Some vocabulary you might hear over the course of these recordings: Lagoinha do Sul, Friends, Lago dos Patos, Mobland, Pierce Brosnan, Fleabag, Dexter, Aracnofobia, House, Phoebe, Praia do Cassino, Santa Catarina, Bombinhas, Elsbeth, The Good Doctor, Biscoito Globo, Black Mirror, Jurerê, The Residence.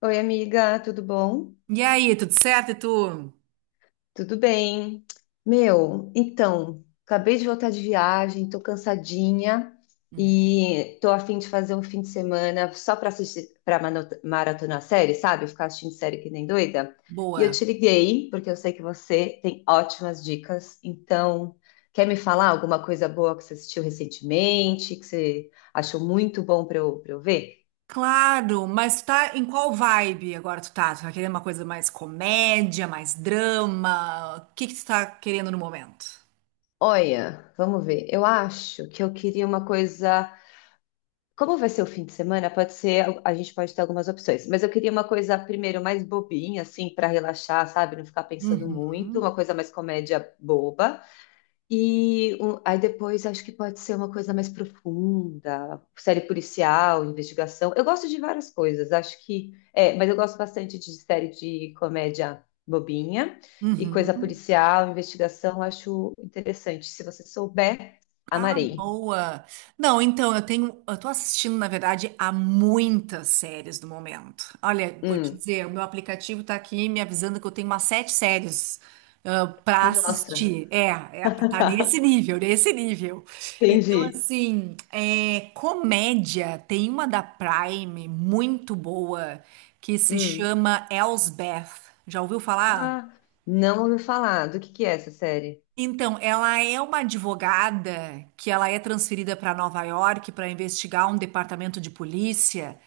Oi, amiga, tudo bom? E aí, tudo certo? E tu? Tudo bem. Meu, então, acabei de voltar de viagem, tô cansadinha Uhum. e tô a fim de fazer um fim de semana só para assistir, para maratonar série, sabe? Ficar assistindo série que nem doida. E eu Boa. te liguei porque eu sei que você tem ótimas dicas. Então, quer me falar alguma coisa boa que você assistiu recentemente, que você achou muito bom para eu ver? Claro, mas tá em qual vibe agora tu tá? Tu tá querendo uma coisa mais comédia, mais drama? O que que tu tá querendo no momento? Olha, vamos ver. Eu acho que eu queria uma coisa. Como vai ser o fim de semana, pode ser, a gente pode ter algumas opções, mas eu queria uma coisa primeiro mais bobinha, assim, para relaxar, sabe? Não ficar pensando muito, Uhum, uma coisa mais comédia boba. E aí depois acho que pode ser uma coisa mais profunda, série policial, investigação. Eu gosto de várias coisas, acho que é, mas eu gosto bastante de série de comédia bobinha e coisa uhum. policial, investigação, acho interessante. Se você souber, Ah, amarei. boa. Não, então eu tô assistindo, na verdade, a muitas séries do momento. Olha, vou te Hum, dizer, o meu aplicativo tá aqui me avisando que eu tenho umas sete séries pra para nossa. assistir. É, tá nesse nível, nesse nível. Então, Entendi. assim, comédia, tem uma da Prime muito boa que se Hum. chama Elsbeth. Já ouviu falar? Ah, não ouvi falar. Do que é essa série? Então, ela é uma advogada que ela é transferida para Nova York para investigar um departamento de polícia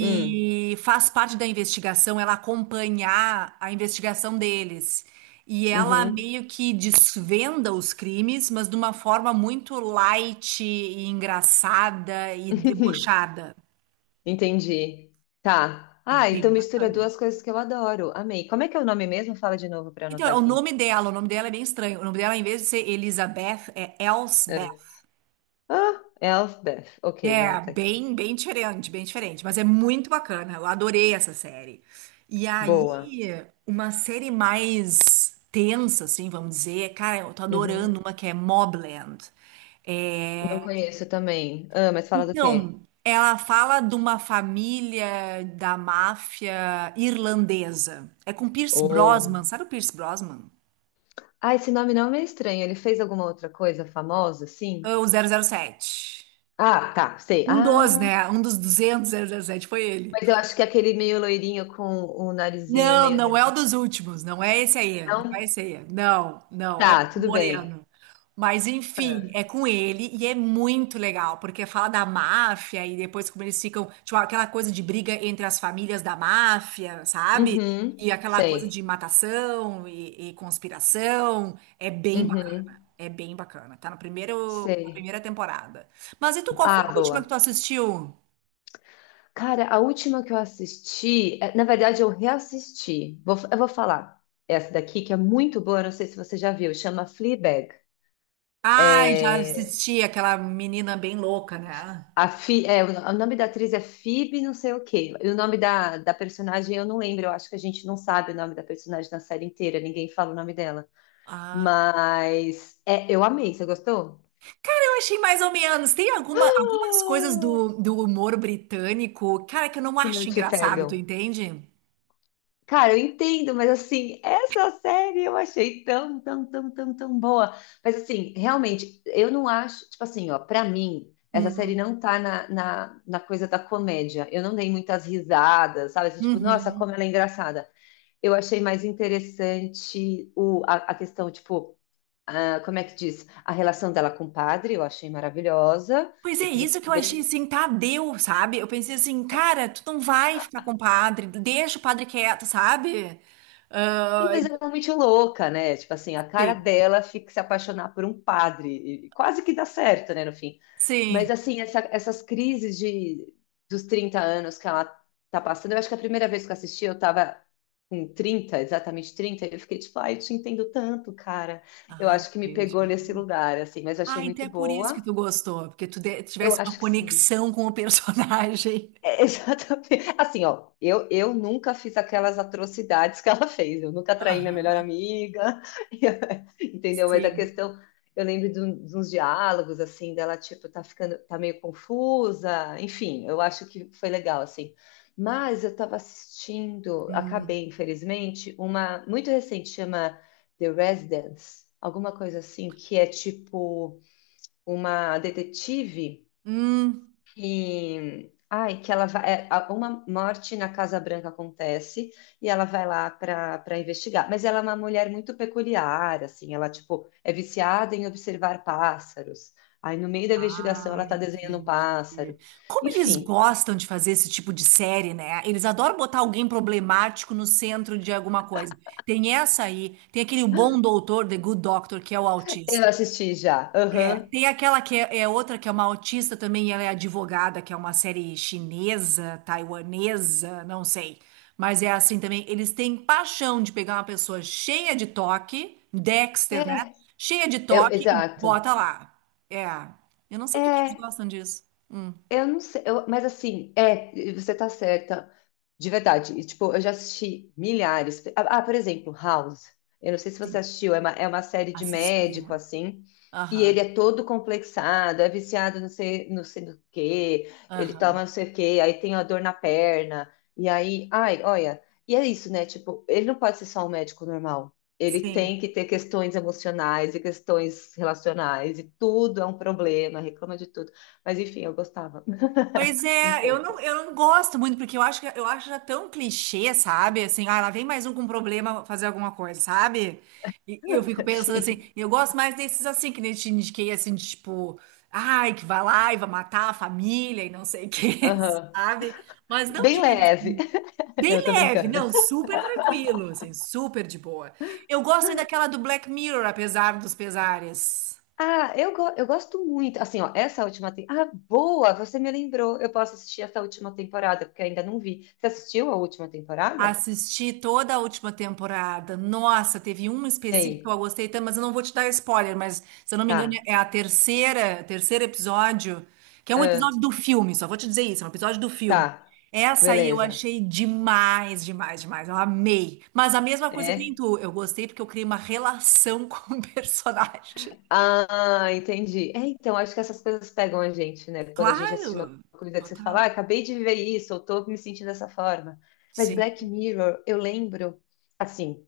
Hum. faz parte da investigação, ela acompanhar a investigação deles. E ela Uhum. meio que desvenda os crimes, mas de uma forma muito light e engraçada e debochada. Entendi. Tá. É Ah, então bem mistura bacana. duas coisas que eu adoro. Amei. Como é que é o nome mesmo? Fala de novo para eu anotar Então, aqui. O nome dela é bem estranho. O nome dela, em vez de ser Elizabeth, é Elsbeth. É. Ah, Elfbeth. Ok, vou É, anotar aqui. bem, bem diferente, mas é muito bacana. Eu adorei essa série. E Boa. aí, uma série mais tensa, assim, vamos dizer, cara, eu tô adorando Uhum. uma que é Mobland. Não conheço também. Ah, mas fala do quê? Então, ela fala de uma família da máfia irlandesa. É com Pierce Oh. Brosnan, sabe o Pierce Brosnan? Ah, esse nome não me é estranho. Ele fez alguma outra coisa famosa? É Sim. o 007. Ah, tá, sei. Um dos, né? Um dos duzentos zero zero sete foi ele. Mas eu acho que aquele meio loirinho com o narizinho Não, meio não é o redondinho. dos últimos, não é esse aí, não é Não? esse aí. Não, não, é Tá, o tudo bem. Moreno. Mas Ah. enfim, é com ele e é muito legal, porque fala da máfia e depois como eles ficam, tipo, aquela coisa de briga entre as famílias da máfia, sabe? E Uhum, aquela coisa de sei. matação e conspiração. Uhum, É bem bacana. Tá no primeiro, na sei. primeira temporada. Mas e tu, qual foi Ah, a última que boa. tu assistiu? Cara, a última que eu assisti, é, na verdade eu reassisti. Eu vou falar essa daqui que é muito boa, não sei se você já viu, chama Fleabag. Ai, já É, assisti aquela menina bem louca, né? a Phe- é, o nome da atriz é Phoebe, não sei o quê. E o nome da personagem eu não lembro, eu acho que a gente não sabe o nome da personagem na série inteira, ninguém fala o nome dela. Ah. Mas é, eu amei, você gostou? Eu achei mais ou menos. Tem alguma, algumas coisas Ah, do humor britânico, cara, que eu não que não acho te engraçado, tu pegam. entende? Cara, eu entendo, mas assim, essa série eu achei tão, tão, tão, tão, tão boa. Mas assim, realmente, eu não acho, tipo assim, ó, pra mim, essa série Uhum. não tá na coisa da comédia. Eu não dei muitas risadas, sabe? Assim, tipo, nossa, como Uhum. ela é engraçada. Eu achei mais interessante a questão, tipo, ah, como é que diz? A relação dela com o padre, eu achei maravilhosa. Pois é, E isso que eu achei primeiro. assim, tá, deu, sabe? Eu pensei assim, cara, tu não vai ficar com o padre, deixa o padre quieto, sabe? Sim, Ah, mas ela é muito louca, né? Tipo assim, a cara sim, dela fica se apaixonar por um padre. E quase que dá certo, né, no fim. Mas sim. assim, essas crises dos 30 anos que ela tá passando, eu acho que a primeira vez que eu assisti, eu tava com 30, exatamente 30, e eu fiquei tipo, ai, eu te entendo tanto, cara. Eu Ah, acho que me pegou entendi. nesse lugar, assim, mas achei Ah, então muito é por isso que boa. tu gostou, porque Eu tivesse uma acho que sim. conexão com o personagem. É, exatamente. Assim, ó, eu nunca fiz aquelas atrocidades que ela fez. Eu nunca traí minha melhor Aham, amiga, entendeu? Mas a sim. questão, eu lembro de, de uns diálogos, assim, dela, tipo, tá ficando, tá meio confusa. Enfim, eu acho que foi legal, assim. Mas eu tava assistindo, Hum. acabei, infelizmente, uma muito recente, chama The Residence, alguma coisa assim, que é tipo uma detetive Hum. e ai, que ela vai, é, uma morte na Casa Branca acontece e ela vai lá para investigar. Mas ela é uma mulher muito peculiar, assim, ela tipo é viciada em observar pássaros. Aí no meio da investigação Ah, ela tá desenhando um entendi. pássaro. Como eles Enfim, gostam de fazer esse tipo de série, né? Eles adoram botar alguém problemático no centro de alguma coisa. Tem essa aí, tem aquele O Bom Doutor, The Good Doctor, que é o eu autista. assisti já. É, Aham. tem aquela que é outra que é uma autista também, e ela é advogada, que é uma série chinesa, taiwanesa, não sei. Mas é assim também, eles têm paixão de pegar uma pessoa cheia de toque, Dexter, né? É, Cheia de toque e exato. bota lá. É. Eu não sei por que que eles É, gostam disso. Hum, eu não sei, mas assim, é, você tá certa, de verdade. E, tipo, eu já assisti milhares. Ah, ah, por exemplo, House. Eu não sei se você sim. assistiu, é uma série de Assistir. médico, É. assim, e ele Aham, é todo complexado, é viciado não sei, não sei do quê, ele toma aham. não sei o quê, aí tem a dor na perna, e aí, ai, olha, e é isso, né? Tipo, ele não pode ser só um médico normal. Ele Sim. tem que ter questões emocionais e questões relacionais, e tudo é um problema, reclama de tudo. Mas enfim, eu gostava Pois um é, pouco, eu não gosto muito, porque eu acho que eu acho já tão clichê, sabe? Assim, ah, lá vem mais um com problema fazer alguma coisa, sabe? E eu fico pensando assim. assim, eu gosto mais desses assim, que nem eu te indiquei, assim, de, tipo, ai, que vai lá e vai matar a família e não sei o quê, Aham. sabe? Mas não de Bem gente leve. assim, Não, bem eu tô leve, brincando. não, super tranquilo, assim, super de boa. Eu gosto ainda daquela do Black Mirror, apesar dos pesares. Ah, eu, eu gosto muito. Assim, ó, essa última temporada. Ah, boa! Você me lembrou. Eu posso assistir essa última temporada, porque eu ainda não vi. Você assistiu a última temporada? Assisti toda a última temporada. Nossa, teve um específico que Ei, eu gostei tanto, mas eu não vou te dar spoiler, mas se eu não me engano tá. é a terceira, terceiro episódio, que é um Ah, episódio do filme, só vou te dizer isso, é um episódio do filme. tá. Essa aí eu Beleza. achei demais, demais, demais. Eu amei. Mas a mesma coisa que nem É. tu, eu gostei porque eu criei uma relação com o personagem. Ah, entendi. É, então, acho que essas coisas pegam a gente, né? Quando a gente assiste uma Claro, coisa que você fala, total. ah, acabei de viver isso, eu tô me sentindo dessa forma. Mas Sim. Black Mirror, eu lembro, assim,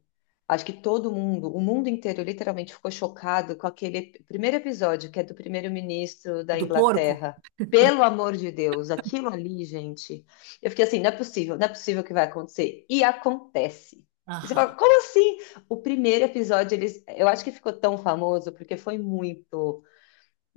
acho que todo mundo, o mundo inteiro, literalmente ficou chocado com aquele primeiro episódio, que é do primeiro-ministro O da do porco? Inglaterra. Pelo amor de Deus, aquilo ali, gente. Eu fiquei assim, não é possível, não é possível que vai acontecer. E acontece. E você Aham. fala, como assim? O primeiro episódio, eles, eu acho que ficou tão famoso porque foi muito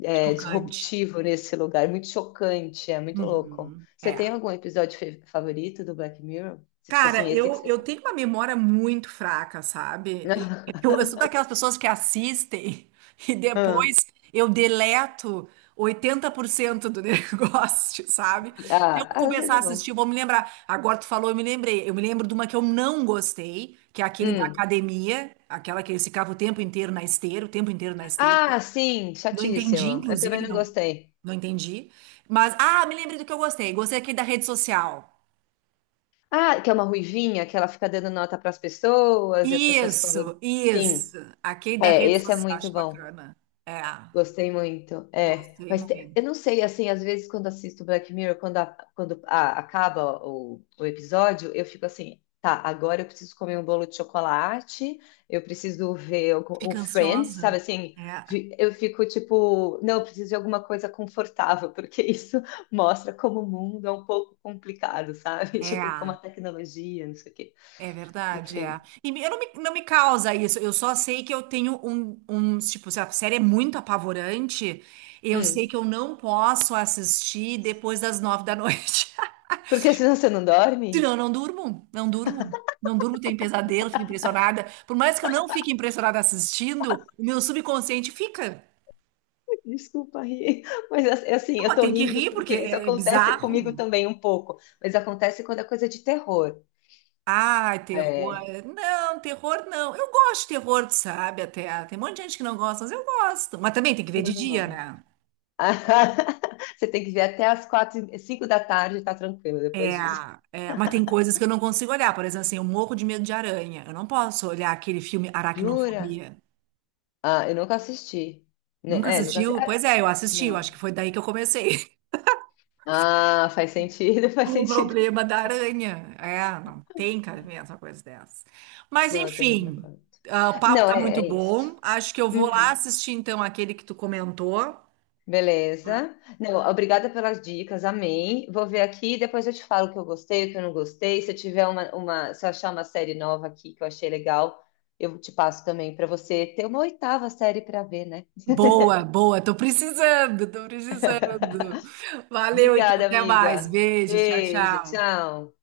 é, Chocante. disruptivo nesse lugar, muito chocante, é muito louco. Uhum. Você É. tem algum episódio favorito do Black Mirror? Você, tipo Cara, assim, esse que eu, você eu fala. tenho uma memória muito fraca, sabe? Eu, eu sou daquelas pessoas que assistem e Ah, depois eu deleto 80% do negócio, sabe? Se eu ah, às vezes começar a é bom. assistir, eu vou me lembrar. Agora tu falou, eu me lembrei. Eu me lembro de uma que eu não gostei, que é aquele da Hum. academia, aquela que eles ficavam o tempo inteiro na esteira, o tempo inteiro na esteira. Ah, sim, Não entendi, chatíssimo. Eu também inclusive, não não, gostei. não entendi. Mas, ah, me lembrei do que eu gostei. Gostei aquele da rede social. Ah, que é uma ruivinha, que ela fica dando nota para as pessoas e as pessoas ficam. Isso, Sim, isso. Aquele da é, rede esse é social, muito acho bom. bacana. É, Gostei muito. É, gostei mas muito. eu não sei, assim, às vezes quando assisto Black Mirror, quando acaba o episódio, eu fico assim, tá, agora eu preciso comer um bolo de chocolate, eu preciso ver o Fica Friends, sabe ansiosa. assim? É, Eu fico tipo, não, eu preciso de alguma coisa confortável, porque isso mostra como o mundo é um pouco complicado, sabe? Tipo, como a é, tecnologia, não sei o quê. é verdade, é. Enfim. E eu não me, não me causa isso, eu só sei que eu tenho um, tipo, se a série é muito apavorante, eu sei Hum. que eu não posso assistir depois das 9 da noite. Porque senão você não Senão dorme? eu não durmo, não durmo. Não durmo, tenho pesadelo, fico impressionada. Por mais que eu não fique impressionada assistindo, o meu subconsciente fica. Desculpa rir, mas é assim, Não, eu mas tô tem que rindo rir, porque porque isso é acontece comigo bizarro. também um pouco, mas acontece quando é coisa de terror. Ai, É, terror. Não, terror não. Eu gosto de terror, tu sabe, até. Tem um monte de gente que não gosta, mas eu gosto. Mas também tem que ver eu de não dia, gosto. né? Você tem que ver até as 4, 5 da tarde, tá tranquilo depois É, disso. é, mas tem coisas que eu não consigo olhar. Por exemplo, assim, eu morro de medo de aranha. Eu não posso olhar aquele filme Jura? Aracnofobia. Ah, eu nunca assisti. Né, Nunca é, nunca assisti. assistiu? Ah, Pois é, eu assisti. Eu acho não. que foi daí que eu comecei. Ah, faz sentido, faz Com o sentido. problema da aranha. É, não tem cabimento essa coisa dessa. Mas, Não, é terror não enfim, conta. ah, o papo Não, tá é, muito é isso. bom. Acho que eu vou lá Hum. assistir, então, aquele que tu comentou. Beleza. Não, obrigada pelas dicas, amei. Vou ver aqui, depois eu te falo o que eu gostei, o que eu não gostei. Se eu tiver se eu achar uma série nova aqui que eu achei legal, eu te passo também para você ter uma oitava série para ver, né? Boa, boa. Tô precisando, tô precisando. Valeu, então. Obrigada, Até mais. amiga. Beijo. Tchau, Beijo, tchau. tchau.